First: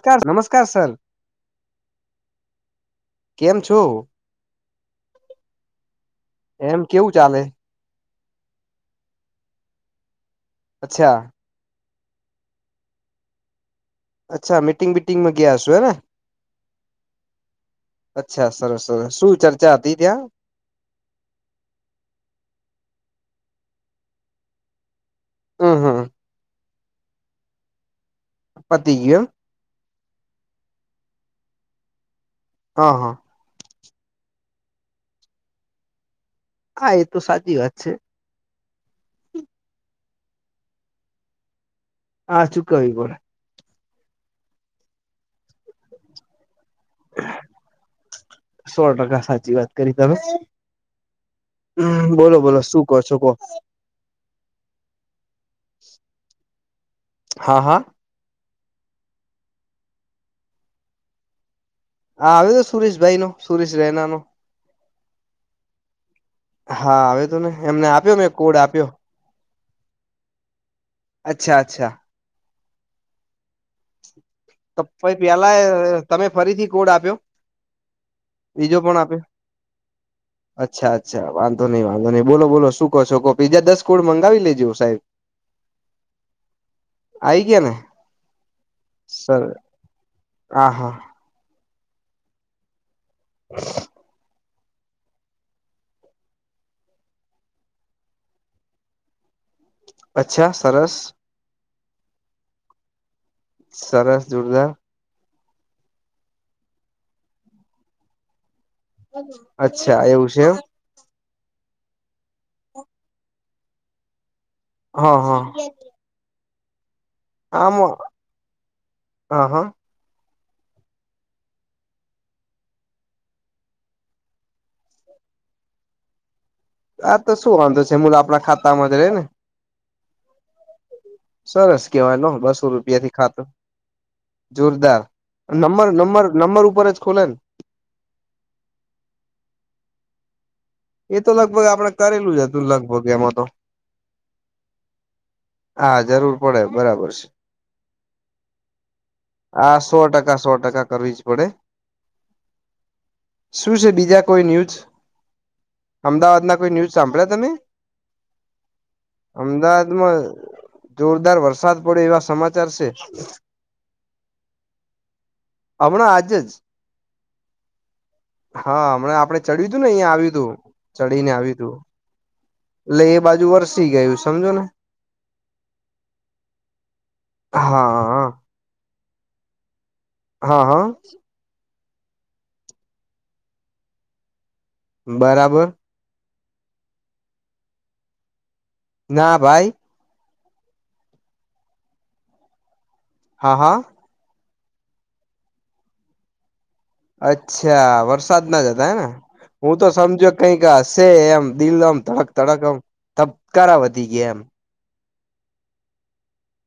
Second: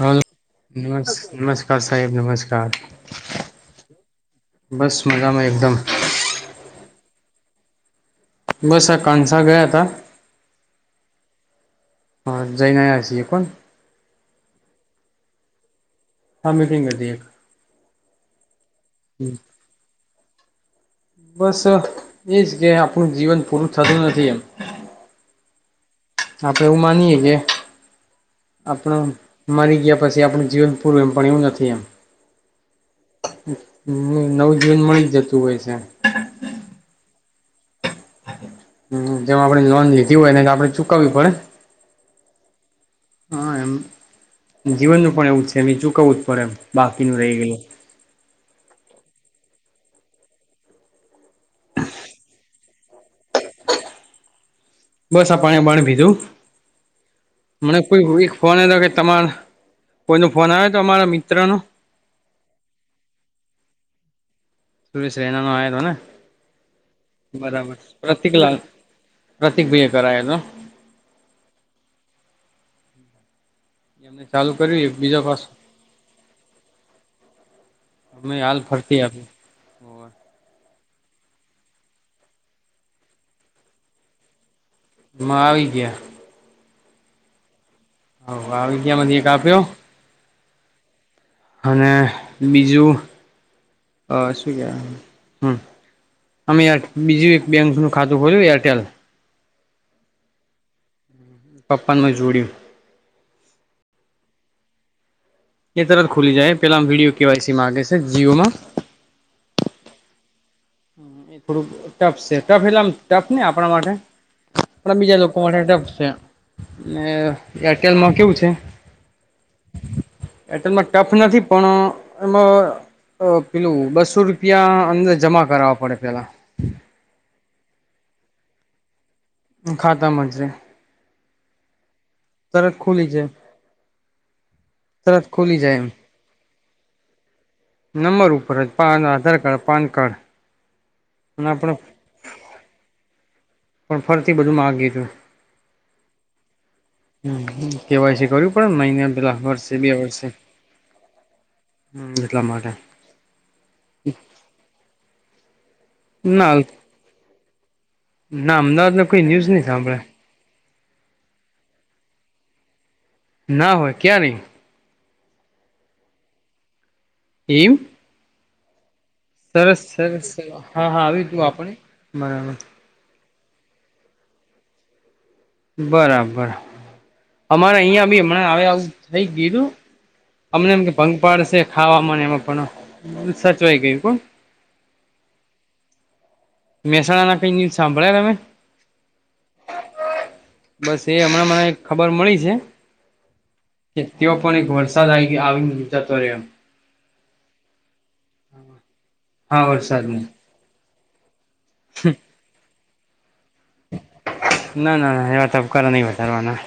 હ નમસ્કાર સર નમસ્કાર સાહેબ નમસ્કાર. કેમ છો બસ મજામાં એકદમ. એમ કેવું ચાલે. બસ આ કંસા ગયા હતા. અચ્છા. હ જઈને આયા હશે એ પણ. અચ્છા મીટિંગ બિટિંગમાં ગયા હશો હે ને. હા મિટિંગ હતી એક. અચ્છા સરસ સરસ શું ચર્ચા હતી ત્યાં? બસ એજ કે આપણું જીવન પૂરું થતું નથી એમ હ હા. એવું માનીએે કે આપડે પતી ગયું મરીગયા. પછી આપણું જીવન પૂરું એમ ભ્યું નથી એમ. આ હા [unintelligible] નવ જૂન મળી જ જતું હોય છે. હા એ તો સાચી વાત છે. હ જેમ આપણે લોન લીધી હોય ને તો આપડે ચુકવવી પડે. હા ચુકવવી પડે. હા એમ જીવનનું પણ એવું છે એમ ચુંકવું જ પડે એમ. બાકીનું રહી ગયેલું સો ટકા સાચી વાત. કરી તમે બોલો બોલો શું કહો છો કો? બસ આ પાણી બાણી પીધું હા મને હા હા કોઈ ફોન તો કે તમાર કોઈનો ફોન આવે તો અમારા મિત્રનો? હા આવે તો સુરેશભાઈ નો સુરેશ રૈના નો. સુરેશ રૈના નો આયો હતો ને હા આવે તો ને બરાબર એમને આપ્યો મેં કોડ પ્રતિકલાલ આપ્યો પ્રતિક ભાઈ કરાયા તો. અચ્છા અચ્છા. એમને ચાલુ કર્યું એક ભાઈ બીજો પાસો પેલા તમે ફરીથી કોડ આપ્યો? અમે હાલ બીજો પણ ફરતી આપ્યો આપ. અચ્છા અચ્છ વાંધો નહી વાંધો નહી બોલો બોલો શું કો બીજા દસ [unintelligible] આવી ગયા. આઈ ગયા ને. હ આવી સર [unintelligible] હા હા. અને બીજું અ. હ અમે બીજું એક બેંક નું ખાતું ખોલ્યું એરટેલ. અચ્છા સરસ. પપ્પા [unintelligible] સરસ જોરદાર. એ તરત ખુલી જાય પેલા વિડીયો કેવાયસી માંગે છે જીઓમાં. અચ્છા એવું છે એમ. એ થોડુંક ટફ છે ટફ એટલે આમ ટફ નહી આપણા માટે પણ હા બીજા લોકો હા માટે ટફ છે. આમ એટેલમાં કેવું છે? હા હા એટેલમાં ટફ નથી પણ એમાં પેલું બસો રૂપિયા અંદર જમા કરવા પડે પેલા. આ તો શું વાંધો છે હમ આપણા ખાતામાં જ રે ને ખાતા મજે સરસ વાય બસો રૂપિયાથી જાય ખાતું જોરદાર તરત ખુલી જાય નંબર એમ નંબર નંબરર ઉપ જ ખોલન નંબર ઉપર જ PAN Aadhaar card PAN card એ તો અને લગભગ આપણે આપડે કરેલું જ હતું લગભગ એમાં તો પણ ફરીથી બધું માગયુ હતું હા જરૂર પડે બરાબર છે કેવાય છે કર્યું પડેને નને પેલા વર્ષે આ બે સો વર્ષે ટકા સો ટકા કરવી જ પડે હમ એટલા માટે શું છે બીજા કોઈ ન્યૂઝ અમદાવાદ ના કોઈ ન્યૂઝ સાંભળ્યા તમે ના અમદાવાદમાં કોઈ ન્યૂઝ નહી સાંભળે અમદાવાદમાં જોરદાર વરસાદ પડે એવા સમાચાર છે ના હોય ક્યાંરે હમણાં આજે જ એમ હા હમણા આપડે ચડ્યું સરસ તું ને અહિયાં સરસ આવ્યું તું હા હા ચડીને આવ્યું તું આપણે બરાબર લે એ બાજુ વરસી ગયું સમજો ને બરાબર અમારે અહીયાં બી હા હમણાં આવે આવું થઈ ગીું હા અમને એમ હા કે ભંગ પાાડશે ખાવાવામાં એમાં પણ સચવાઈ ગયું કો બરાબર મેશહાણના કઈ ન્યૂઝ સાંભળ્યા રામે ના ભાઈ બસ એ હમણાં મને ખબર મળી છે હા હા કે તેઓ પણ એક વરસાદ આવી આવીનેતાતોમ અચ્છા વરસાદ ના જ હતા હે ને હા હું તો વરસાદને સમજો કઈક હશે એમ દિલ આમ તડક તડક આમ ધબકારા વધી ગયા એમ ના ના ના એવા તબકારા નહી વધારવાના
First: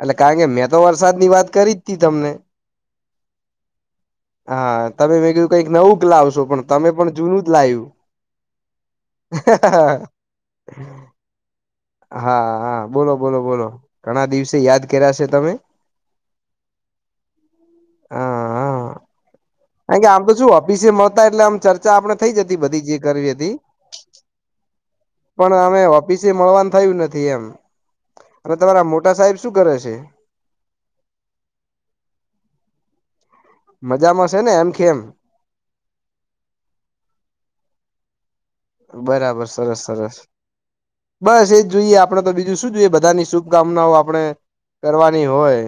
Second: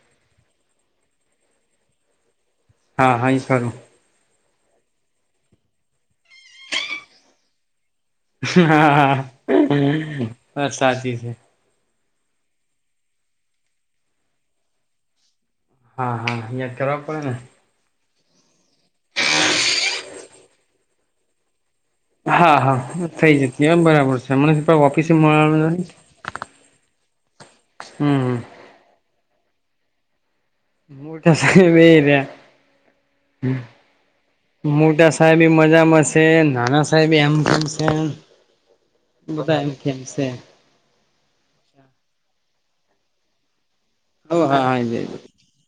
એટલે કારણ કે મેં તો વરસાદ ની વાત કરી જ તી તમને હા હા ઈ જ ક્રૂર હા તમે મેં કયું કઈક નવુંક લાવશો પણ તમે પણ જૂનું જ લાવ્યું હા હ બ સાચી છે હા હા બોલો બોલો બોલો ઘણા દિવસે યાદ કર્યાશે તમે હા હા યાદ જ કરવા પડે ને હા હા કારણ કે આમ તો શું ઓફિસે મળતા હતા એટલે આમ ચર્ચા ચર્ચા આપણે થઈ હા જતી બધી જે હા થઈ કરવી હતી જતી બરાબર છે મને ઓફિસે પણ મળવાનું અમે નથી ઓફિસે મળવાનું થ નથી એમ હમ અને તમારા મોટા સાહેબ શું કરે છે મોટા સાહેબ એ રહ્યા મજામાં છે ને એમ કેમ મોટા સાહેબે મજામાંશે નાના સાહેબે એમ કરશે બરાબર સરસ સરસ બસ એજ જોઈએ આપડે તો બીજું શું જોઈએ બધાની શુભકામ કામનાઓ આપણે હા હા બધા કરવાની હોય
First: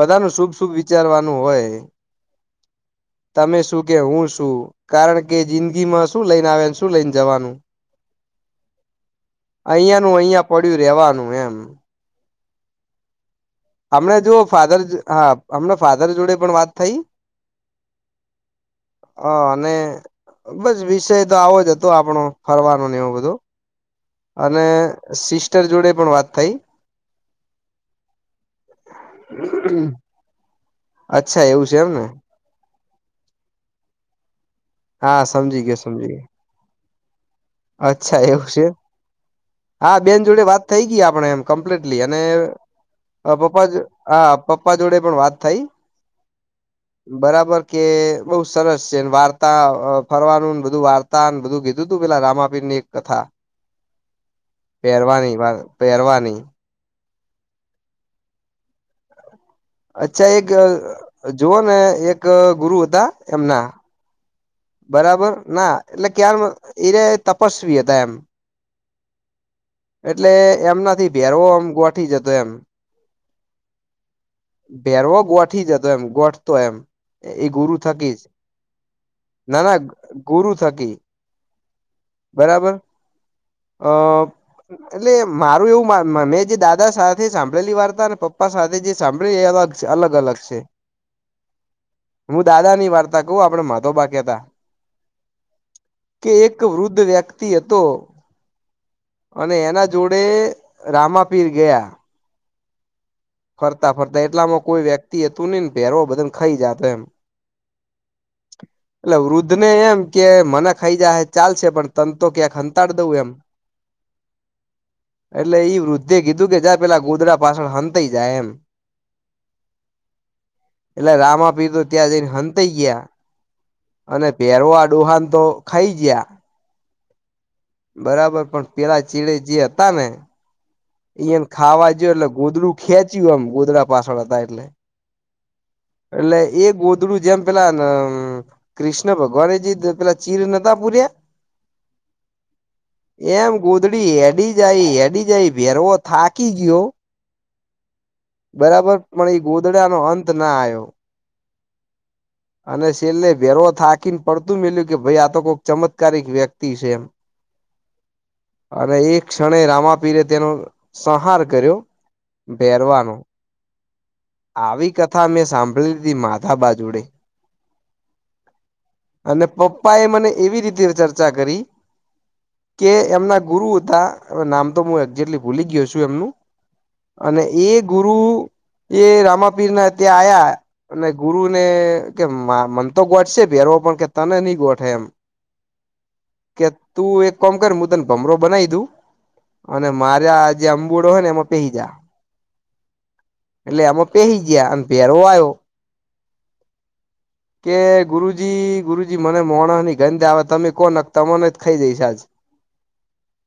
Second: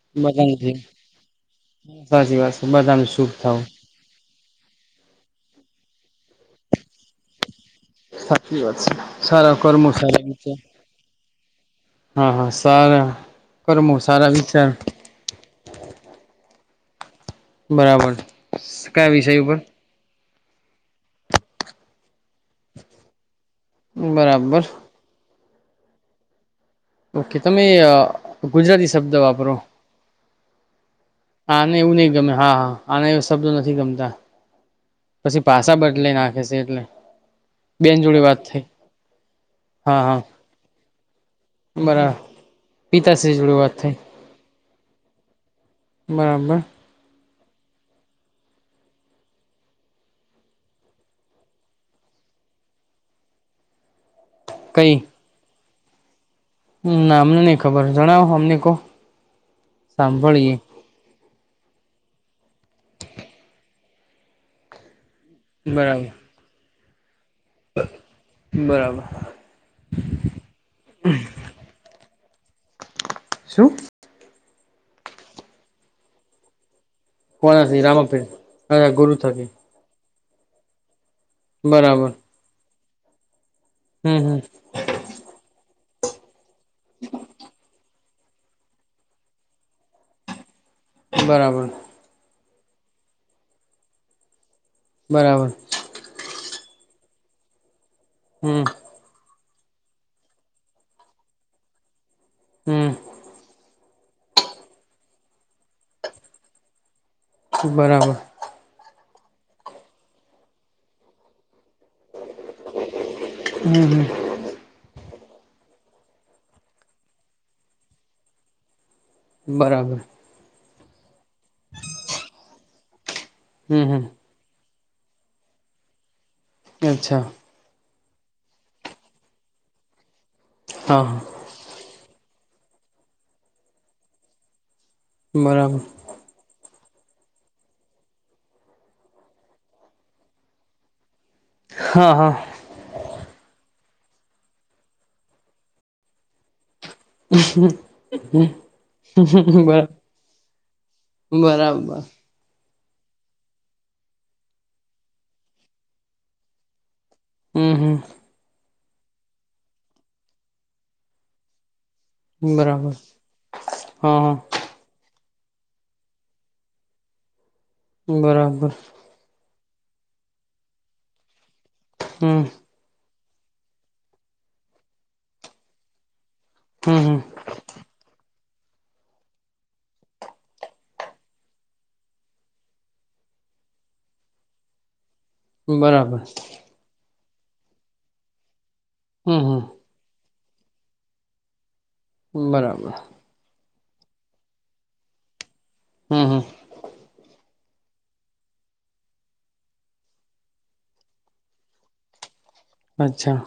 બધાનું શુભ શુભ વિચારવાનું હોય સાચી વાત છે બધાને શુભ તમે થવું શું કે હું શું કારણ કે જિંદગીમાં શું લઈને આવ્યા ને શું લઈને જવાનું સાચી વાત છે સારા કર્મો અહિયાંનું અહિયાં સારા પડ્યું રેવાનું એમ હા હા સારા કર્મો હમણા સારા જો વિચાર ફાધર હા હમણાં ફાધર જોડે પણ વાત થઈ બરાબર કયા અ વિષય ઉપર અને બસ વિષય તો આવો જ હતો આપણો ફરવાનો ને એવું બધો. બરાબર અને સિસ્ટર જોડે પણ વાત થઈ. ઓકે તમે અ ગુજરાતી શબ્દ વાપરો અચ્છા હા છે નહી એવું એમને નહી ગમે હા હા. આના એ શબ્દો નથી ગમતા હા પછી સમજી ગયો પાસા સમજી બદલિ ગયો નાખે છે એટલે. બેન અચ્છા જોડે વાત એવું થઈ છે. હા બેન જોડે વાત થઈ ગઈ આપણેે એમ. કમ્પ્લીટલી બરાબર અને પિતાશ્રી જોડે પપ્પા વાત થઈ હા પપ્પા જોડે પણ વાત થઈ. બરાબર. બરાબર કે બઉુ સરસ છે. વાર્તા ફરવાનુંને બધું વાર્તા બધું કીધું તું પેલા રામાપીર. ની એક કથા કઈ પહેરવાની પહેરવાની. હમ ના અમને નહી ખબર જણાવો અમને કો. અચ્છા એક જુઓ ને એક ગુરુ હતા એમના બરાબર ના એટલે બરાબર ક્યા એક. તપસ્વી હતા એમ બરાબર એટલે એમનાથી ભેરવોમ ગોઠી જતા. તો એમ શું. ભેરવો ગોઠી જતો એમ ગોઠતો એમ. એ ગુરુ કોનાથી થકી જ રામાપીર અચ્છા ગુરુ થકી ના ના ગુરુ થકી બરાબર બરાબર અ હમ હમ એટલે મારું એવું મેં જે દાદા સાથે સાંભળેલી વાર્તાઓ અને પપ્પા સાથે જે સાંભળ્યું એ અલગ અલગ અલગ છે. બરાબર. હું દાદા ની વાર્તા કહું આપડે માધો બા‌ કેતા હતા. બરાબર. એક વૃદ્ધ વ્યક્તિ હતો. હમ અને એના જોડે રામાપીર ગયા. હમ. ફરતા ફરતા એટલામાં કોઈ વ્યક્તિ એ હતું નહીં ને ભેહેરવો બધાને ખાઈ જાતો એમ. બરાબર. એટલે વૃદ્ધ ને એમ કે મને ખાઈ જાય ચાલશે પણ તંને તો ક્યાંક સંતાડી દવં એમ. હમ [unintelligible] એટલે એ વૃદ્ધે કીધું કે જં પેલા ગોદડાં પાછળ સંતાઈ જાય એમ. બરાબર. એટલે રામા પીર તો ત્યાં જઈને સંતાઈ ગયા હમ હમ અને પહેરવાં. ડુહાન તો ખાઈ જયા. અચ્છા. બરાબર પણ પેલા ચીડે જે હતા ને હા હા એમ ખાવા જો એટલે. ગોધડું ખેંચ્યું એમ ગોધડા પાછળ હતા એટલે બરાબર એટલે એ ગોદડું. ગોદડું જેમ પેલા કૃષ્ણ ભગવાન જે પેલા ચીર નોતા પૂર્યા. હા હા એમ ગોદડી અડી જાય અડી જાય. ભેરવો થાકી ગયો. હ [unintelligible] બરાબર પણ એ ગોધડાનો અંત ના આવ્યો. બરાબર. અને છેેલ્લે ભેરવો થાકીને પડતું મેલ્યું કે ભાઈ આ તો કોઈક ચમત્કારિક વ્યક્તિ છે. એમ. હમ હમ. અને એક ક્ષણે રામાપીરે તેનો સંહાર કર્યો બરાબર બેરવાનો હા હા આવી કથા મેં સાંભળી હતી માધા બા જોડે બરાબર અને પપ્પા એ મને એવી રીતે ચર્ચા કરી હમ કે એમના ગુરુ હતા નામ તો હું એક્ઝેક્ટલી ભૂલી ગયો છું. એમનું હમ હમ અને એ ગુરુ એ રામાપીર ના ત્યાં આયા અને ગુરુને કે મન તો ગોટશે ભેરો પણ કે તને નહીં ગોઠે એમ બરાબર. કે તું એક કોમ કર હું તને ભમરો બનાવી દઉ હમ હમ અને મારે આ જે અંબુડો હોય ને એમાં પેહી જા. બરાબર. એટલે આમાં પેહી ગયા અને પહેરો આવ્યો. હમ હમ કે ગુરુજી ગુરુજી મને માણસની ગંધ આવે તમે કો ને તમને જ ખાઈ જઈશ આજ. અચ્છા.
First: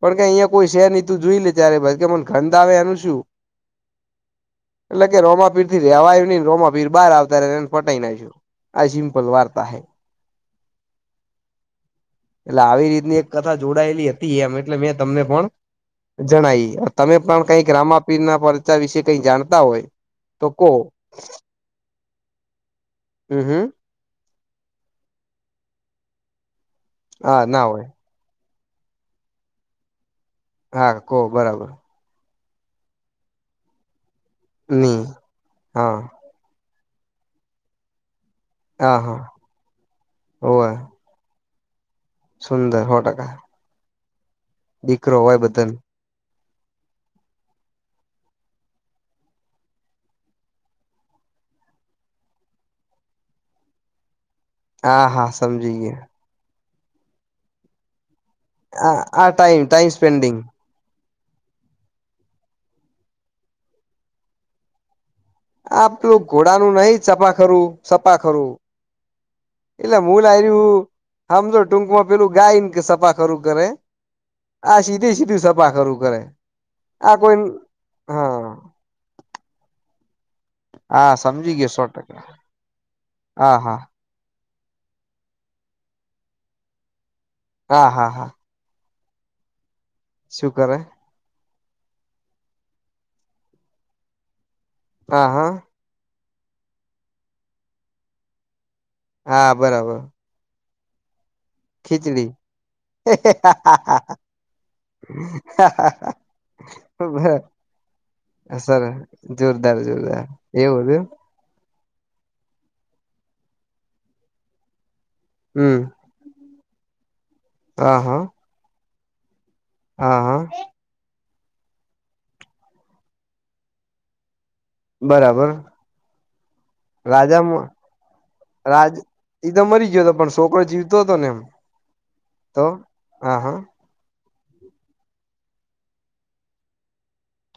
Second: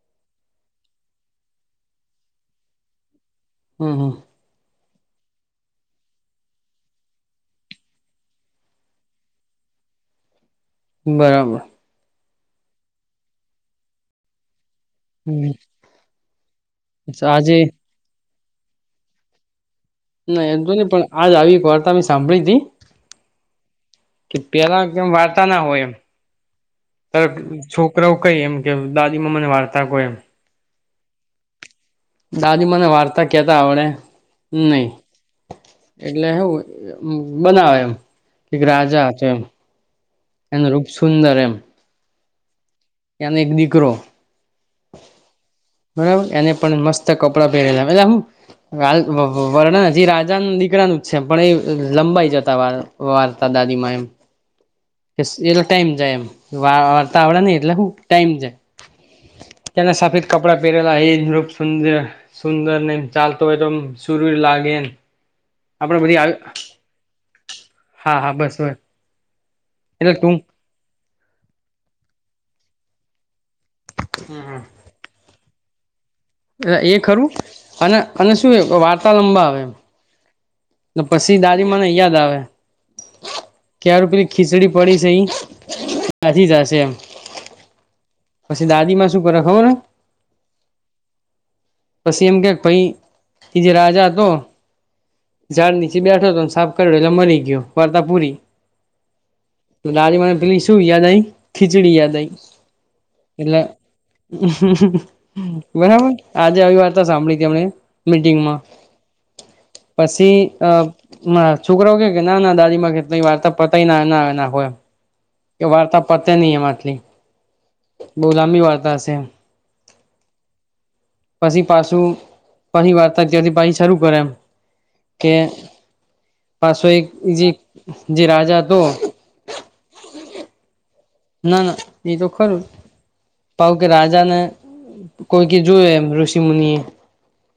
પણ કે અહીંયા કોઈ છે નહિ તું જોઈ લે ત્યારે કે મને ગંધ આવે એનું શું? હમ હમ. એટલે કે રોમાપીરથી રેવાયું નહી રોમાપીર બહાર આવતા એને ફટાઈ ને આઈ ગયું. આ સિમ્પલ વાર્તા છે. બરાબર. એટલે આવી રીતની એક કથા જોડાયેલી હતી એમ એટલે મેં તમને પણ હમ જણાઇ. તમે પણ આજે કઈક રામાપીર ના પરચા વિશે કઈ જાણતા હોય. ના એમ તો નહી પણ આજ આવી એક વાર્તા મેં સાંભળી હતી. હમ હમ. કે પેલા કેમ વાર્તા ના હોય એમ હા ના હોય છોકરાઓ કઈ એમ કે દાદીમાં મને વાર્તા કો એમ. હા કો બરાબર. દાદી મને વાર્તા કેતા આવડે નહી ની હા એટલે શું. બનાવે એમ. એક હા રાજા હા હતો એમ હોવે એનું રૂપ સુંદર એમ. સુંદર સો ટકા. એનો એક દીકરો દીકરો હોય બધાને બરાબર એને પણ મસ્ત કપડાં પહેરેલા એલા હું વર્ણન હજી રાજા દીકરાનું જ છે પણ એ લંબાઈ જતા વાર્તા. દાદીમાં એમ હા હા એ સમજી ટાઈમ ગયા જાય એમ વાર્તા આવડે નહ એટલે હું. ટાઈમ છે આ આ ટાઈમ ટાઈમ તેને સાફેદ સ્પેન્ડિંગ કપડા પહેરેલા એ સુંદર સુંદર ને ચાલતો હોય તો સુર લાગે એમ આપડે બધી આપલું આવી ઘોડાનું નહીિ સપા ખરું હા હા સફાખરું બસ બસ એટલે મલ આ્યું સમજો ટૂંકમાં પેલું ગાય સફા ખરું કરે આ સીધે સીધું સફા ખરું કરે. એ આ ખરું કોઈ અને અને શું હા એ વાર્તા લંબાવે એમ. હા પછી સમજી દાાદી ગયો સો મને યાદ ટકા આવે હા હા કે યાર પેલી ખીચડી પડી છે એ દાજી જશે એમ. હા હા હા પછી દાદી માં શું કરે ખબર છે? શું કરે? પછી એમ કે પાઈ એ જે રાજા હતો હા હા ઝાડ નીચે બેઠો હતો. સાફ કર્યો એટલે મરી ગયો વાર્તા પુરી. હા બરાબર. શું યા નહીં. ખીચડી યાદ આવી એટલે બરાબર. આજે આવી વાર્તા સાંભળી હતી એમણે મીટિંગમાં સર જોરદાર જોરદાર પછી એવું હતું અ છોકરો કે કે ના દાદીમાં કેટલીય વાર્તા પતાય ના એના એના હોય. એ હમ વાર્તા પતે નહીં એમ આટલી હા હા બહુ લાંબી વાર્તા હશે એમ. હા હા પછી પાછું પછી વાર્તા ત્યાંથી પછી શરૂ કરે એમ. કે બરાબર. પાછો એક જે રાજામાં જે રાજા હતો રાજ એ તો મરી ગયોતો પણ છોકરો જીવ ના ના એ તો ખરું હા હા પાહુ કે રાજાને કોઈકે જોય એમ ઋષિ મુનિએ.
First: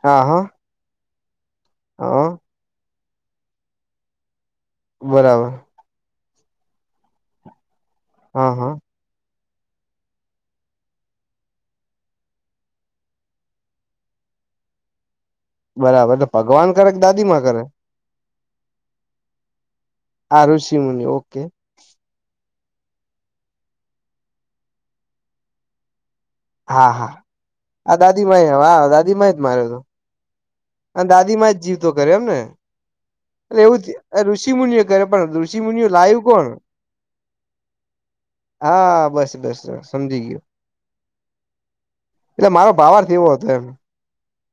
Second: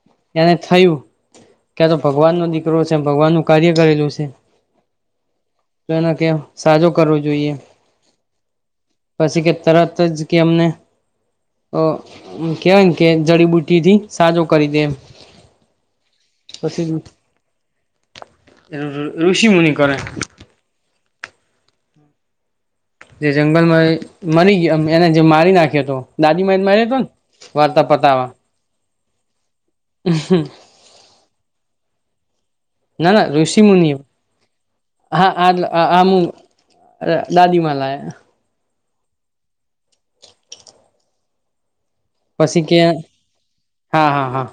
હા હા એને થયું ક્યાં તો હા ભગવાનનો દીકરો છે ભગવાનનું કાર્ય કરેલું છે. બરાબર. ના ત્યાં કે સાજો કરવો જોઈએ. હા હા. પછી કે તરત જ કે અમને તો કેવાયન કે જડીબુટીથી સાજો કરી દે એમ. બરાબર તો ભગવાન કરે કે દાદીમાં કરે. રૂ-ઋ-ઋષિમુનિ. આ રઋષિમુનિ. ઓકે. જે જંગલમાં મરી ગયો એને જે મારી નાખ્યોતો. દાદીમાં એ જ હા માર્યોતોન હા વાર્તા આ દાદી પતાવા. માં [inaudible] દાદીમાં એ જ જીવતો કર્યો એમને? ના ના ઋષિ એવું મુનિ ઋષિ મુનિઓ કરે પણ ઋષિ મુનિઓ લાયુ કોણ? અ દાદીમા લાયા. હા હા બસ બસ બસ સમજી ગયો. એટલે પછી મારો કે ભાવાર્થ એવો હતો એમ. હા હા હા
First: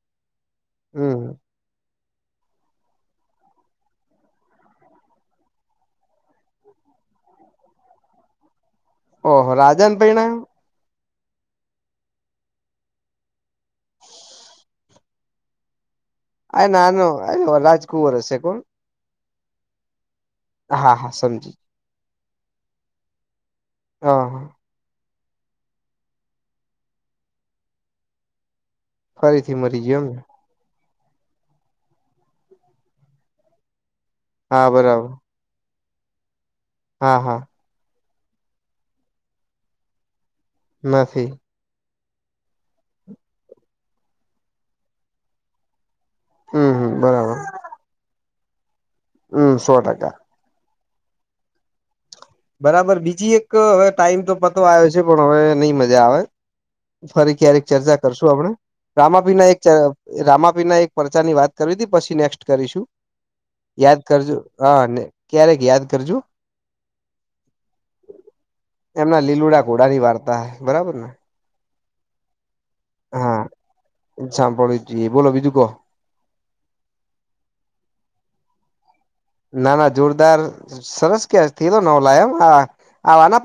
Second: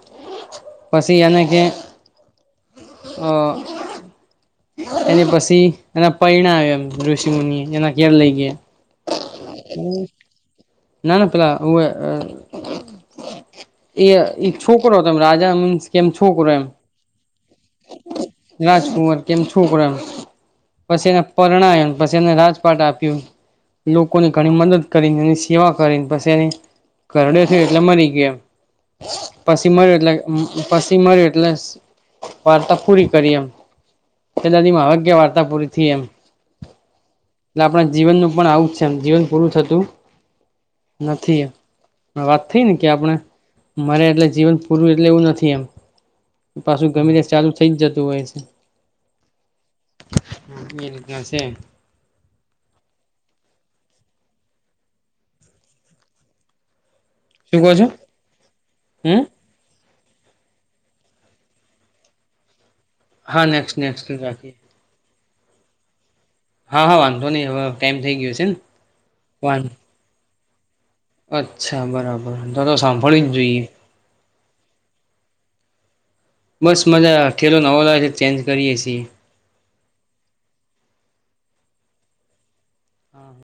પછી હમ એને કે, અ એની પછી એના પાયણાયો એમ ઋષિ મુનિએ. એના ઘેર લઈ ગયા. ઓ હો રાજા ન પાયણાયો? ના ના પેલા અ અ એ એક છોકરો હતો. રાજા મીન્સ કે છોકરો એમ. અ રાજકુવર હશે કોણ? રાજકુંવર કેમ છોકરો એમેં. હા પછી હા એને સમજી પરણાયો. પછી એને રાજપાટ આપ્યું. હા લોકોની હા ઘણી મદદ કરીને સેવા કરીને પછી એની ઘરડો થયો એટલે મરી ગયો એમ. ફરીથી પસી મરી મર્યો ગયો એટલે એમને [unintelligible] પછી મર્યો એટલે વાર્તા પૂરી કરી એમ. કે હા દાદીમાં હવે બરાબર કે વાર્તા પૂરી થી એમ. હા હા. એટલે આપણા જીવનનું પણ આવું જ છે એમ. જીવન પૂરું થતું નથી. વાત થઈ ને કે આપણે મરે એટલે જીવન પૂરું એટલે એવું નથી એમ. હમ પાછું હમ ગમે તે બરાબર ચાલુ થઇ જતું હોય છે. હમ સો ટકા. એ રીતના છે એમ. બરાબર, બીજી એક હવે ટાઈમ તો પતવા આયો છે પણ હવે નહી મજા આવે. ફરી શું ક્યારેક કહો છો ચર્ચા કરશું આપણે. હમ રામાપીરના એક ચે રામાપીરના એક પરચાની વાત કરવીતી, પછી નેક્સ્ટ કરીશું. હા નેક્સ્ટ યાદ નેક્સ્ટ કરજો. રાખીએ હ અને ક્યારેક યાદ કરજો. હા હા વાંધો નહી હવે ટાઈમ થઈ ગયો છે ને એમના વાન લીલુડા ઘોડાની વાર્તા બરાબર ને? અચ્છા બરાબર તો તો સાંભળી જ જોઈએ સાંભળ્યું જોઈએ બોલો બીજું કહો બસ મજાઠેલો નવો લાગે છે ચેન્જ કરીએે છીએ ના ના જોરદાર સરસ ક થો નવ લ એમના પ